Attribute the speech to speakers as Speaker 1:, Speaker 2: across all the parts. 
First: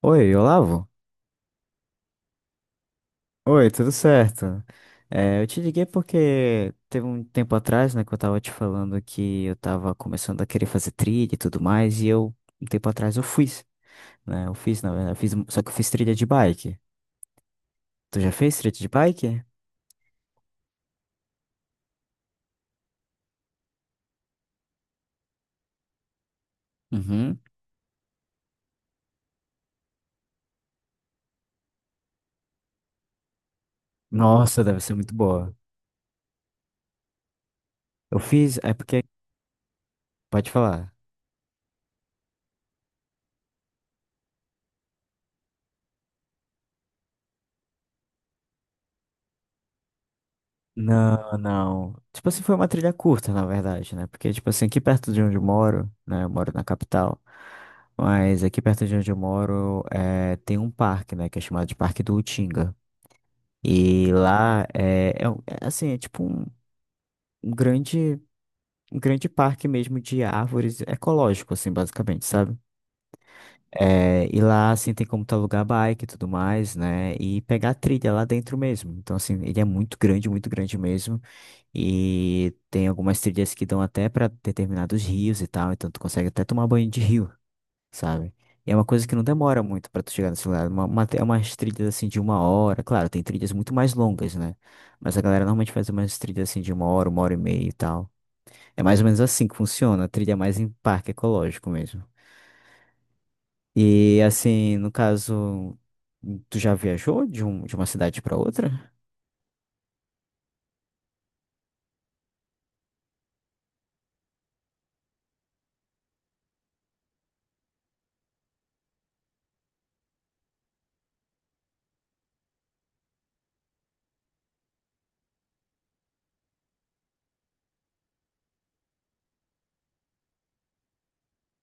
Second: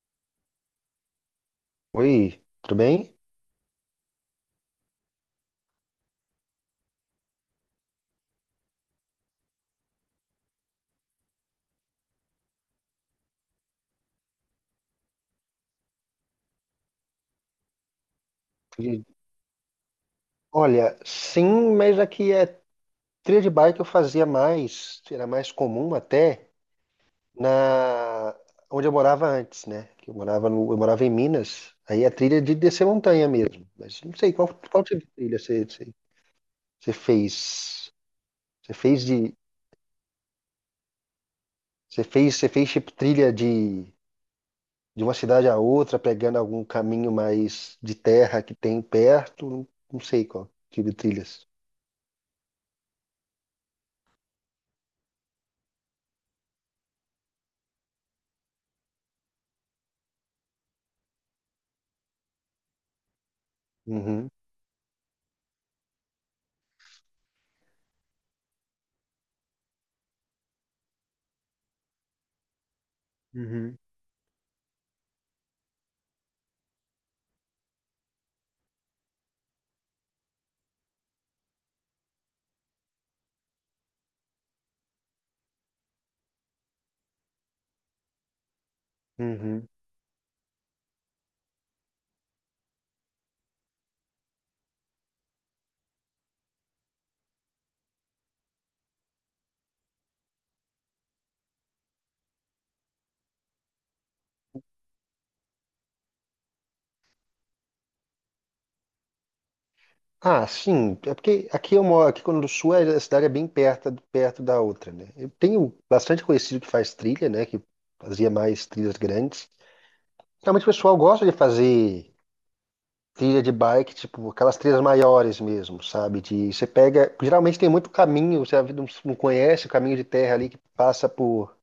Speaker 1: Oi, Olavo?
Speaker 2: Oi, tudo bem?
Speaker 1: Oi, tudo certo? Eu te liguei porque teve um tempo atrás, né, que eu tava te falando que eu tava começando a querer fazer trilha e tudo mais, um tempo atrás, eu fiz, só que eu fiz trilha de bike. Tu já fez trilha de
Speaker 2: E,
Speaker 1: bike?
Speaker 2: Olha, sim, mas aqui é trilha de bike eu fazia mais, era mais comum até
Speaker 1: Uhum.
Speaker 2: na onde eu morava antes, né? Que eu morava no, eu morava em Minas. Aí a trilha de descer montanha mesmo. Mas não sei qual
Speaker 1: Nossa, deve
Speaker 2: qual
Speaker 1: ser
Speaker 2: tipo de
Speaker 1: muito
Speaker 2: trilha
Speaker 1: boa.
Speaker 2: você, você fez.
Speaker 1: Eu fiz, é
Speaker 2: Você
Speaker 1: porque,
Speaker 2: fez de
Speaker 1: pode falar.
Speaker 2: você fez tipo trilha de uma cidade a outra, pegando algum caminho mais de terra que tem perto. Não, não sei qual tipo de
Speaker 1: Não,
Speaker 2: trilhas.
Speaker 1: não. Tipo assim, foi uma trilha curta, na verdade, né? Porque, tipo assim, aqui perto de onde eu moro, né? Eu moro na capital, mas aqui perto de onde eu moro tem um parque, né? Que é chamado de Parque do Utinga. E
Speaker 2: Uhum,
Speaker 1: lá assim, um grande, um grande parque mesmo de árvores ecológico, assim, basicamente, sabe?
Speaker 2: uhum,
Speaker 1: É, e lá, assim, tem como tu alugar bike e tudo mais, né? E pegar a trilha lá dentro mesmo. Então, assim, ele é muito grande mesmo. E tem algumas trilhas que dão até pra determinados rios e tal, então tu consegue até tomar banho de rio, sabe? E é uma coisa que não demora
Speaker 2: uhum.
Speaker 1: muito pra tu chegar nesse lugar. É umas trilhas assim de uma hora. Claro, tem trilhas muito mais longas, né? Mas a galera normalmente faz umas trilhas assim de uma hora e meia e tal. É mais ou menos assim que funciona, a trilha é mais em parque ecológico mesmo. E assim, no caso, tu já viajou de uma cidade pra outra?
Speaker 2: Ah, sim. É porque aqui eu moro, aqui quando do Sul é a cidade é bem perto, perto da outra, né? Eu tenho bastante conhecido que faz trilha, né? Que fazia mais trilhas grandes. Realmente o pessoal gosta de fazer trilha de bike, tipo aquelas trilhas maiores mesmo, sabe? De você pega, geralmente tem muito caminho, você não conhece o caminho de terra ali que passa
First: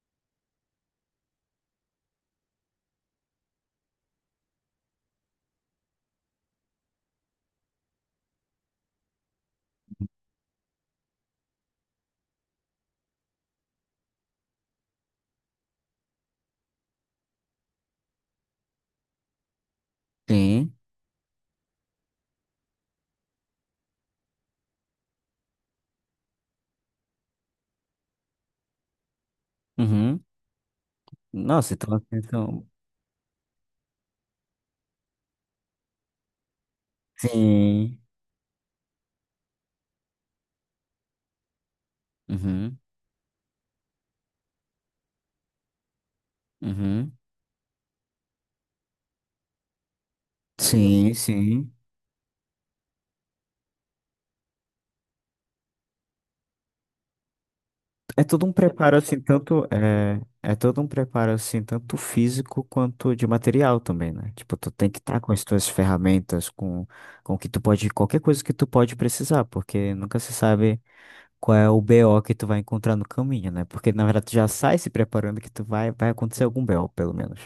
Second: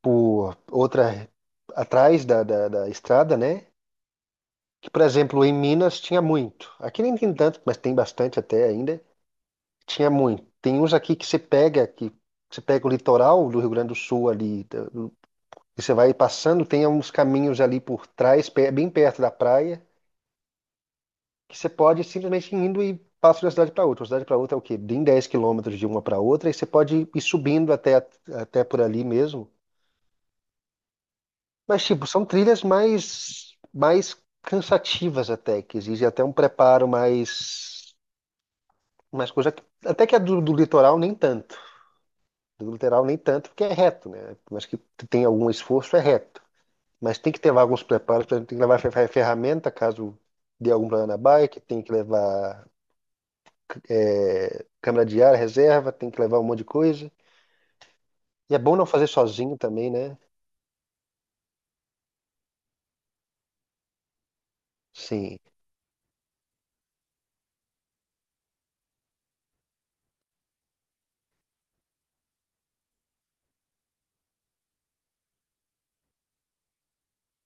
Speaker 2: por outra atrás da estrada, né? Que, por exemplo, em Minas tinha muito. Aqui nem tem tanto, mas tem bastante até ainda. Tinha muito. Tem uns aqui que você pega o litoral do Rio Grande do Sul ali, da do e você vai passando, tem uns caminhos ali por trás, pe- bem perto da praia,
Speaker 1: Sim.
Speaker 2: que você pode simplesmente ir indo e passa de uma cidade para outra. Uma cidade para outra é o quê? Bem 10 km de uma para outra, e você pode ir subindo até, até por ali mesmo.
Speaker 1: Uhum. Nossa,
Speaker 2: Mas,
Speaker 1: então,
Speaker 2: tipo, são trilhas
Speaker 1: então...
Speaker 2: mais cansativas até, que exigem até um preparo
Speaker 1: Sim.
Speaker 2: mais coisa. Que- Até que a do litoral nem tanto. Do
Speaker 1: Uhum.
Speaker 2: lateral nem tanto, porque é reto, né? Mas que tem algum esforço, é reto.
Speaker 1: Uhum.
Speaker 2: Mas tem que ter alguns preparos, por exemplo, tem que levar fer- ferramenta caso dê algum
Speaker 1: Sim,
Speaker 2: problema na bike,
Speaker 1: sim.
Speaker 2: tem que levar é, câmera de ar, reserva, tem que levar um monte de coisa.
Speaker 1: É todo um
Speaker 2: E é bom não
Speaker 1: preparo
Speaker 2: fazer
Speaker 1: assim,
Speaker 2: sozinho também, né?
Speaker 1: é todo um preparo assim, tanto físico quanto de material também, né? Tipo, tu tem que estar com
Speaker 2: Sim.
Speaker 1: as tuas ferramentas, com o que tu pode, qualquer coisa que tu pode precisar, porque nunca se sabe qual é o BO que tu vai encontrar no caminho, né? Porque na verdade tu já sai se preparando que tu vai acontecer algum BO, pelo menos,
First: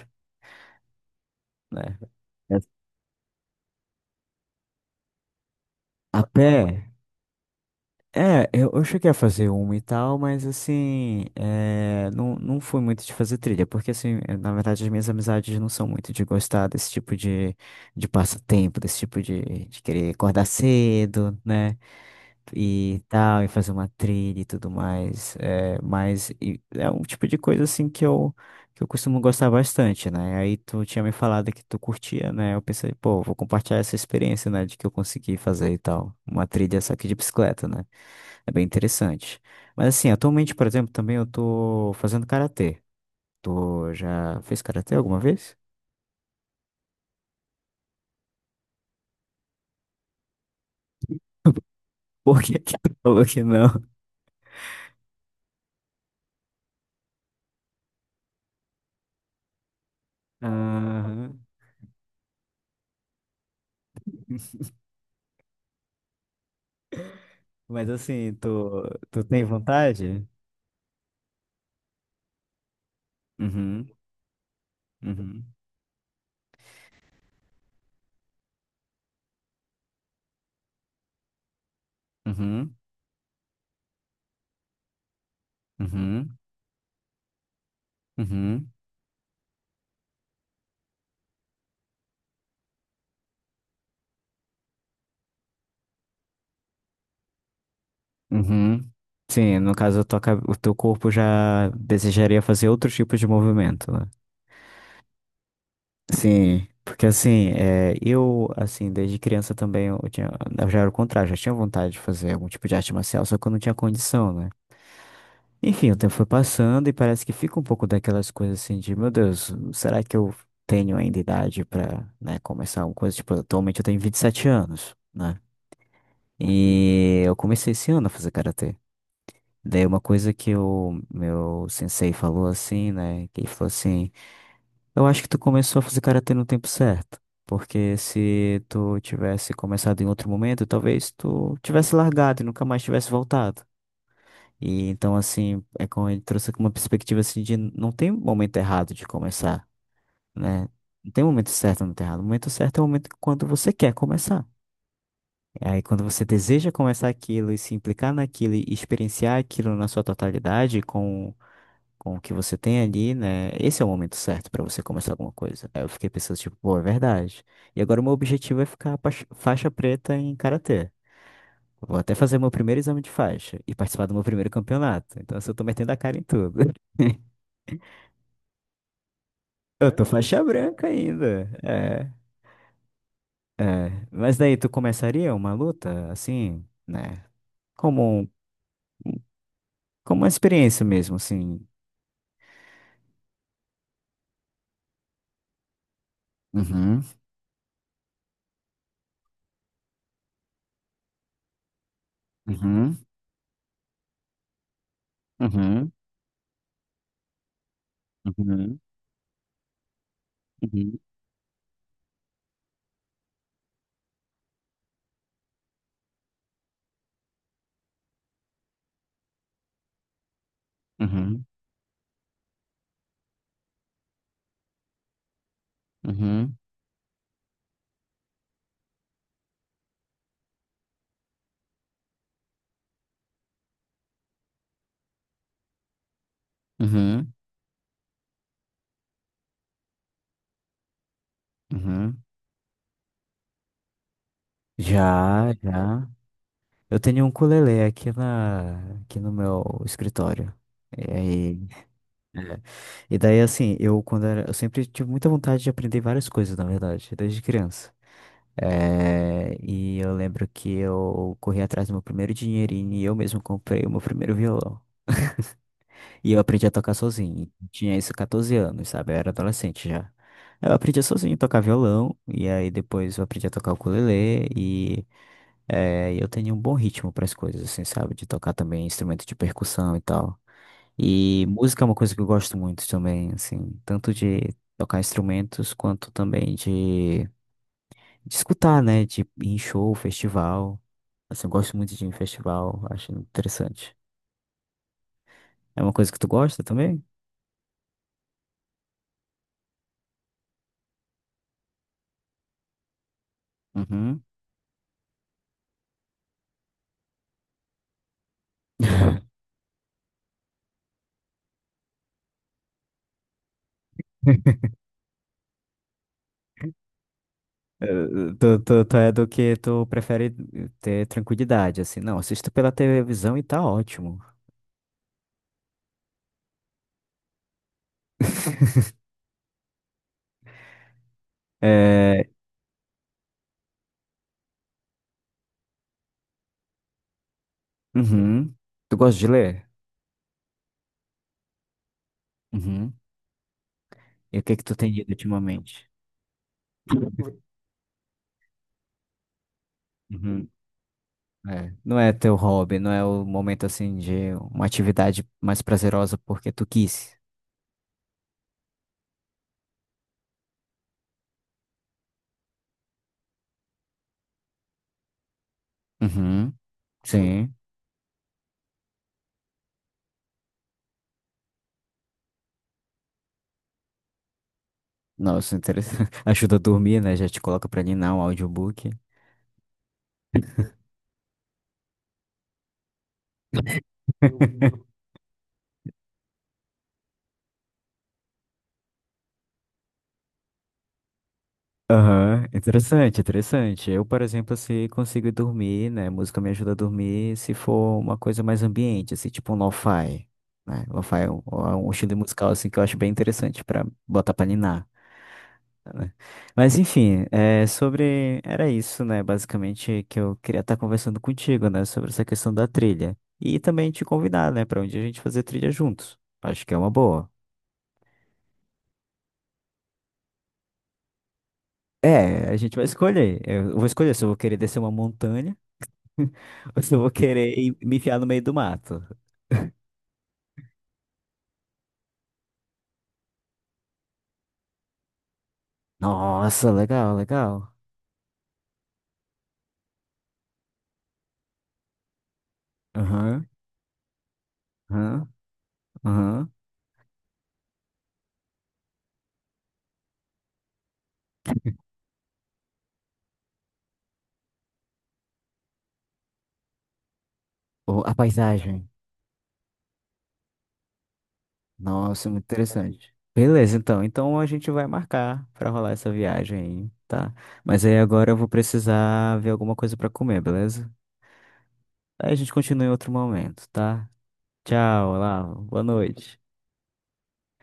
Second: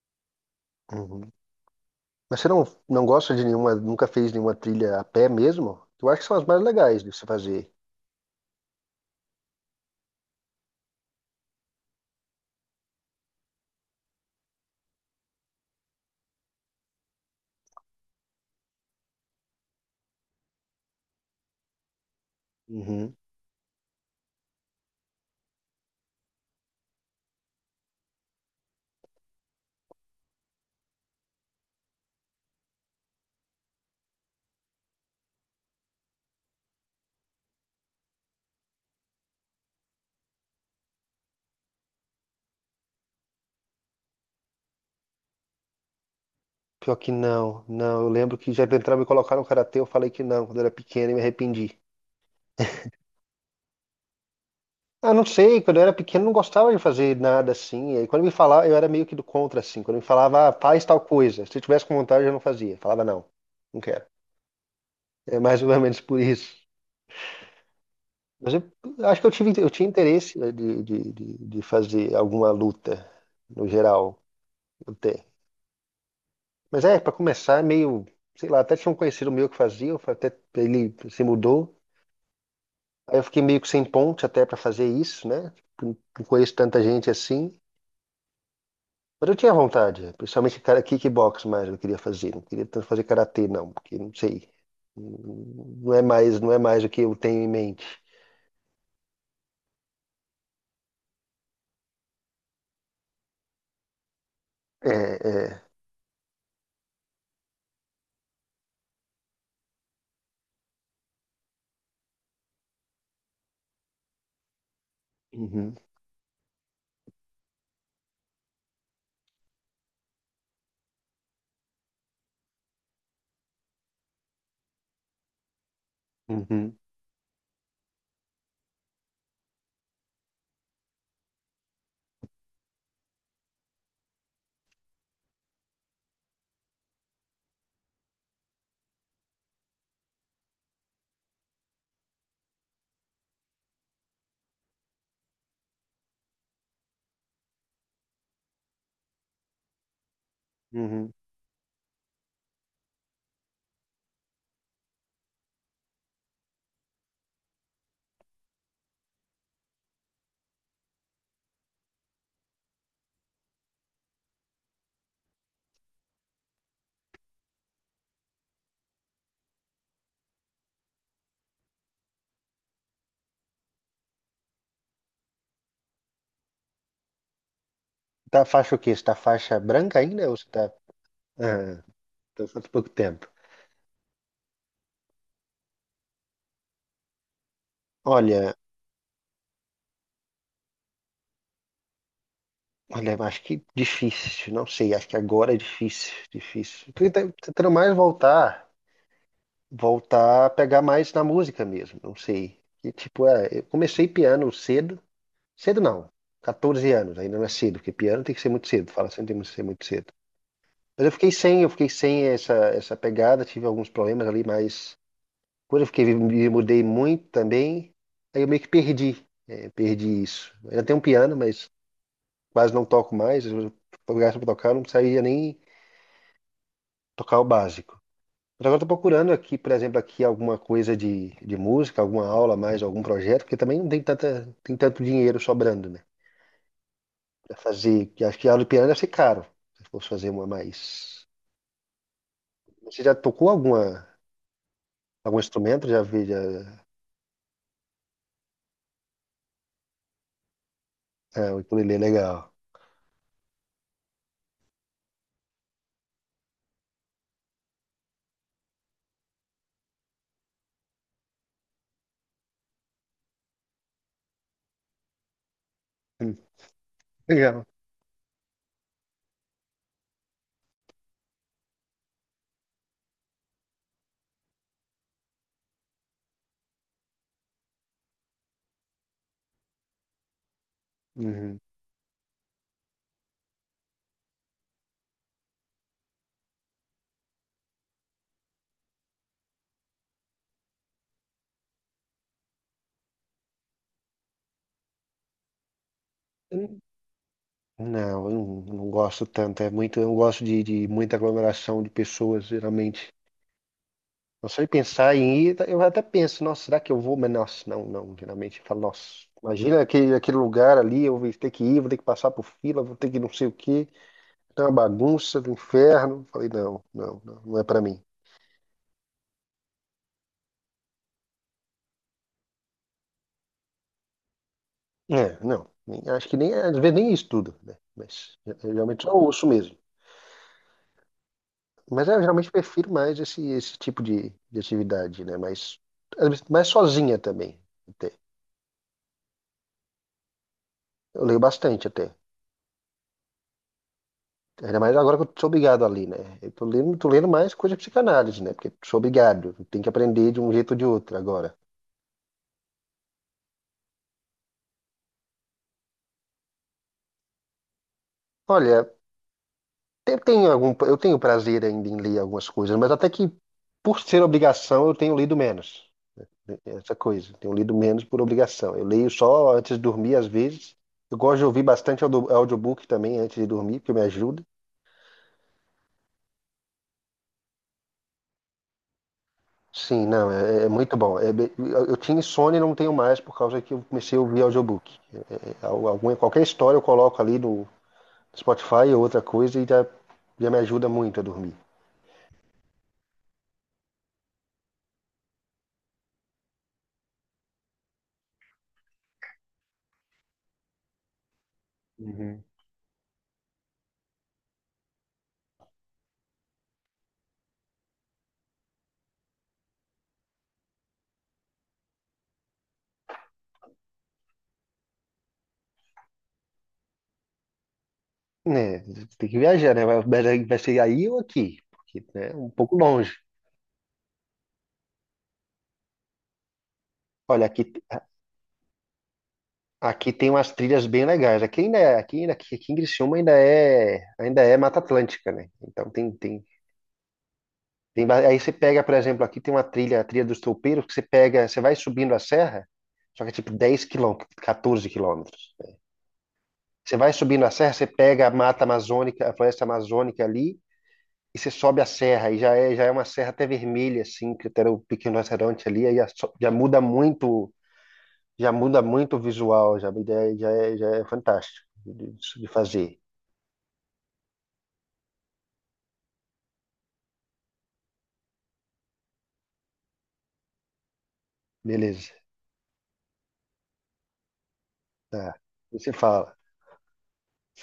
Speaker 2: Uhum.
Speaker 1: né?
Speaker 2: Mas você
Speaker 1: É,
Speaker 2: não, não gosta de nenhuma, nunca fez nenhuma trilha a pé mesmo? Eu acho
Speaker 1: a
Speaker 2: que são as
Speaker 1: pé.
Speaker 2: mais legais de se fazer.
Speaker 1: Eu cheguei a fazer uma e tal, mas assim, é, não, não fui muito de fazer trilha, porque assim, na verdade as minhas amizades não são muito de gostar desse tipo de passatempo, desse tipo de querer acordar cedo, né, e
Speaker 2: Uhum.
Speaker 1: tal, e fazer uma trilha e tudo mais, é um tipo de coisa assim que eu costumo gostar bastante, né, aí tu tinha me falado que tu curtia, né, eu pensei, pô, vou compartilhar essa experiência, né, de que eu consegui fazer e tal, uma trilha só que de bicicleta, né. É bem interessante. Mas assim, atualmente, por exemplo, também eu tô fazendo karatê. Tu já fez karatê alguma vez?
Speaker 2: Pior que não, não. Eu lembro que já tentaram me colocar no karatê, eu falei que não, quando eu era pequeno e me arrependi.
Speaker 1: Por que que tu falou que não?
Speaker 2: Ah, não sei, quando eu era pequeno não gostava de fazer nada assim. E aí quando me falava, eu era meio que do contra, assim. Quando me falava, ah, faz tal
Speaker 1: Aham.
Speaker 2: coisa. Se eu tivesse com vontade, eu não fazia. Falava, não, não quero. É mais ou menos por isso.
Speaker 1: Mas assim,
Speaker 2: Mas eu acho
Speaker 1: tu
Speaker 2: que eu
Speaker 1: tem
Speaker 2: tive, eu tinha
Speaker 1: vontade?
Speaker 2: interesse, né, de fazer alguma luta, no
Speaker 1: Uhum,
Speaker 2: geral, eu tenho.
Speaker 1: uhum,
Speaker 2: Mas é, para começar, é meio, sei lá, até tinha um conhecido meu que fazia, eu fa- até ele se mudou.
Speaker 1: uhum,
Speaker 2: Aí eu fiquei meio que sem ponte até para fazer isso, né? Não
Speaker 1: uhum,
Speaker 2: conheço tanta gente assim.
Speaker 1: uhum,
Speaker 2: Mas eu tinha vontade, principalmente cara, kickbox mais eu queria fazer, não queria tanto fazer karatê não, porque não sei, não é mais o que eu tenho em mente.
Speaker 1: uhum. Sim, no caso, o teu corpo já desejaria fazer outro tipo de movimento, né?
Speaker 2: É, é.
Speaker 1: Sim, porque assim, assim, desde criança eu já era o contrário, já tinha vontade de fazer algum tipo de arte marcial, só que eu não tinha condição, né?
Speaker 2: Uhum,
Speaker 1: Enfim, o tempo foi passando e parece que fica um pouco daquelas coisas assim de, meu Deus, será que eu tenho ainda idade pra, né, começar alguma coisa? Tipo, atualmente eu tenho 27 anos, né?
Speaker 2: uhum,
Speaker 1: E eu comecei esse ano a fazer karatê. Daí uma coisa que o meu sensei falou assim, né, que ele falou assim, eu acho que tu começou a fazer karatê no tempo certo. Porque se tu tivesse começado em outro momento, talvez tu tivesse largado e nunca mais tivesse voltado. E então, assim, é como ele trouxe uma perspectiva assim de não tem momento errado de começar, né? Não
Speaker 2: uhum.
Speaker 1: tem momento certo, não tem errado. O momento certo é o momento quando você quer começar. Aí quando você deseja começar aquilo e se implicar naquilo e experienciar aquilo na sua totalidade, com o que você tem ali, né? Esse é o momento certo pra você começar alguma coisa. Aí eu fiquei pensando, tipo, pô, é verdade. E agora o meu objetivo é ficar faixa preta em karatê. Vou até fazer meu primeiro exame de faixa e participar do meu primeiro campeonato. Então, assim, eu tô metendo a cara em tudo.
Speaker 2: Tá faixa o quê? Você tá faixa
Speaker 1: Eu
Speaker 2: branca
Speaker 1: tô
Speaker 2: ainda ou
Speaker 1: faixa
Speaker 2: você tá,
Speaker 1: branca ainda.
Speaker 2: ah,
Speaker 1: É,
Speaker 2: tá faz pouco tempo?
Speaker 1: é. Mas daí tu começaria uma luta, assim, né? Como, um-
Speaker 2: Olha,
Speaker 1: como uma experiência mesmo, assim.
Speaker 2: olha, eu acho que difícil, não sei, acho que agora é difícil, difícil.
Speaker 1: Uhum,
Speaker 2: Tô tenta- tentando mais voltar, voltar a pegar mais na música mesmo, não sei. E,
Speaker 1: uhum,
Speaker 2: tipo, é, eu comecei piano cedo. Cedo
Speaker 1: uhum,
Speaker 2: não. 14 anos, ainda não é cedo, porque piano tem que ser muito
Speaker 1: uhum,
Speaker 2: cedo, fala sempre tem que ser muito cedo.
Speaker 1: uhum,
Speaker 2: Mas eu fiquei sem essa pegada, tive alguns problemas ali, mas quando eu fiquei, me mudei muito também, aí eu meio que perdi, é, perdi isso. Eu ainda tenho um piano,
Speaker 1: uhum,
Speaker 2: mas quase não toco mais, eu fui obrigado tocar, eu não sabia nem
Speaker 1: uhum, uhum.
Speaker 2: tocar o básico. Mas agora estou procurando aqui, por exemplo, aqui alguma coisa de música, alguma aula a mais, algum projeto, porque também não tem tanta, tem tanto dinheiro sobrando, né?
Speaker 1: Uhum.
Speaker 2: Pra fazer, que acho que aula de piano deve ser caro, se fosse fazer uma mais.
Speaker 1: Uhum.
Speaker 2: Você já tocou algum
Speaker 1: Já,
Speaker 2: instrumento? Já
Speaker 1: já.
Speaker 2: vi, já.
Speaker 1: Eu tenho um ukulele aqui no meu escritório. E
Speaker 2: É, o
Speaker 1: aí,
Speaker 2: ukulele é legal.
Speaker 1: e daí assim, eu quando era, eu sempre tive muita vontade de aprender várias coisas, na verdade, desde criança. E eu lembro que eu corri atrás do meu primeiro dinheirinho e eu mesmo comprei o meu primeiro violão. E
Speaker 2: Hum.
Speaker 1: eu aprendi a tocar sozinho.
Speaker 2: Legal.
Speaker 1: Tinha isso 14 anos, sabe? Eu era adolescente já. Eu aprendi sozinho a tocar violão, e aí depois eu aprendi a tocar ukulele, e eu tenho um bom ritmo para as coisas, assim, sabe? De tocar também instrumento de percussão e tal. E
Speaker 2: Uhum.
Speaker 1: música é uma coisa que eu gosto muito também, assim, tanto de tocar instrumentos quanto também de escutar, né? De ir em show, festival. Assim, eu gosto muito de ir em festival, acho interessante. É uma coisa que tu gosta
Speaker 2: Hum.
Speaker 1: também?
Speaker 2: Não, eu não, não gosto tanto. É muito, eu não gosto de muita aglomeração de pessoas, geralmente.
Speaker 1: Uhum.
Speaker 2: Eu só de pensar em ir, tá, eu até penso, nossa, será que eu vou? Mas, nossa, não, não. Geralmente eu falo, nossa, imagina aquele lugar ali, eu vou ter que ir, vou ter que passar por fila, vou ter que não sei o quê. É uma bagunça do inferno. Falei, não, não, não, não é pra mim.
Speaker 1: Tu é do que tu prefere ter tranquilidade, assim. Não, assisto pela televisão e tá ótimo.
Speaker 2: É, não. Nem acho que nem, às vezes nem estudo, né? Mas eu geralmente só ouço mesmo. Mas eu
Speaker 1: É,
Speaker 2: realmente prefiro mais esse tipo de atividade, né? Mas às vezes, mais sozinha também. Até.
Speaker 1: uhum. Tu gosta de ler?
Speaker 2: Eu leio bastante até.
Speaker 1: Uhum. E o que que tu
Speaker 2: Ainda
Speaker 1: tem
Speaker 2: mais
Speaker 1: lido
Speaker 2: agora que eu sou
Speaker 1: ultimamente?
Speaker 2: obrigado ali, né? Tô lendo mais coisa de psicanálise, né? Porque sou obrigado. Tem que aprender de
Speaker 1: Uhum.
Speaker 2: um jeito ou de outro agora.
Speaker 1: É. Não é teu hobby, não é o momento, assim, de uma atividade mais prazerosa porque tu quis.
Speaker 2: Olha, eu tenho prazer ainda em ler algumas coisas, mas até que por ser obrigação eu tenho lido menos.
Speaker 1: Uhum.
Speaker 2: Tem essa coisa.
Speaker 1: Sim.
Speaker 2: Tenho lido menos por obrigação. Eu leio só antes de dormir, às vezes. Eu gosto de ouvir bastante audio- audiobook também antes de dormir, porque me ajuda.
Speaker 1: Nossa, interessante. Ajuda a dormir, né? Já te coloca pra ninar um audiobook.
Speaker 2: Sim, não, é, é muito bom. É be- eu tinha insônia e não tenho mais por causa que eu comecei a ouvir audiobook. É, é, é, al- alguma, qualquer história eu coloco ali no Spotify ou outra coisa e já me ajuda muito a dormir.
Speaker 1: Aham, interessante, interessante. Eu, por exemplo, se consigo dormir, né? Música me ajuda a dormir se for uma coisa mais ambiente, assim, tipo um lo-fi, né? Lo-fi é um estilo
Speaker 2: Uhum.
Speaker 1: musical, assim, que eu acho bem interessante pra botar pra ninar, né? Mas, enfim, é, sobre... Era isso, né? Basicamente, que eu queria estar conversando contigo, né? Sobre essa questão da trilha. E também te convidar, né? Pra um dia a gente fazer trilha juntos. Acho que é uma boa.
Speaker 2: É, tem que viajar, né? Vai vai ser aí ou aqui? Porque né, é
Speaker 1: É,
Speaker 2: um
Speaker 1: a gente
Speaker 2: pouco
Speaker 1: vai
Speaker 2: longe.
Speaker 1: escolher. Eu vou escolher se eu vou querer descer uma montanha. Ou se vou
Speaker 2: Olha,
Speaker 1: querer
Speaker 2: aqui.
Speaker 1: me enfiar no meio do mato.
Speaker 2: Aqui tem umas trilhas bem legais. Aqui em Criciúma ainda é Mata Atlântica, né? Então
Speaker 1: Nossa, legal, legal.
Speaker 2: tem, ba- aí você pega, por exemplo, aqui tem uma trilha, a trilha dos Toupeiros, que você pega, você vai subindo a serra, só que é
Speaker 1: Aham,
Speaker 2: tipo 10 km, 14
Speaker 1: aham,
Speaker 2: quilômetros.
Speaker 1: aham.
Speaker 2: Você vai subindo a serra, você pega a Mata Amazônica, a Floresta Amazônica ali, e você sobe a serra, e já é uma serra até vermelha, assim, que até era o Pequeno Restaurante ali, aí já, so-
Speaker 1: O A
Speaker 2: já muda
Speaker 1: paisagem.
Speaker 2: muito o visual, já é fantástico
Speaker 1: Nossa, muito
Speaker 2: de fazer.
Speaker 1: interessante. Beleza, então. Então a gente vai marcar pra rolar essa viagem aí, tá? Mas aí agora eu vou precisar ver alguma coisa pra comer, beleza?
Speaker 2: Beleza,
Speaker 1: Aí a gente continua em outro momento, tá? Tchau,
Speaker 2: tá.
Speaker 1: lá. Boa
Speaker 2: Você fala.
Speaker 1: noite.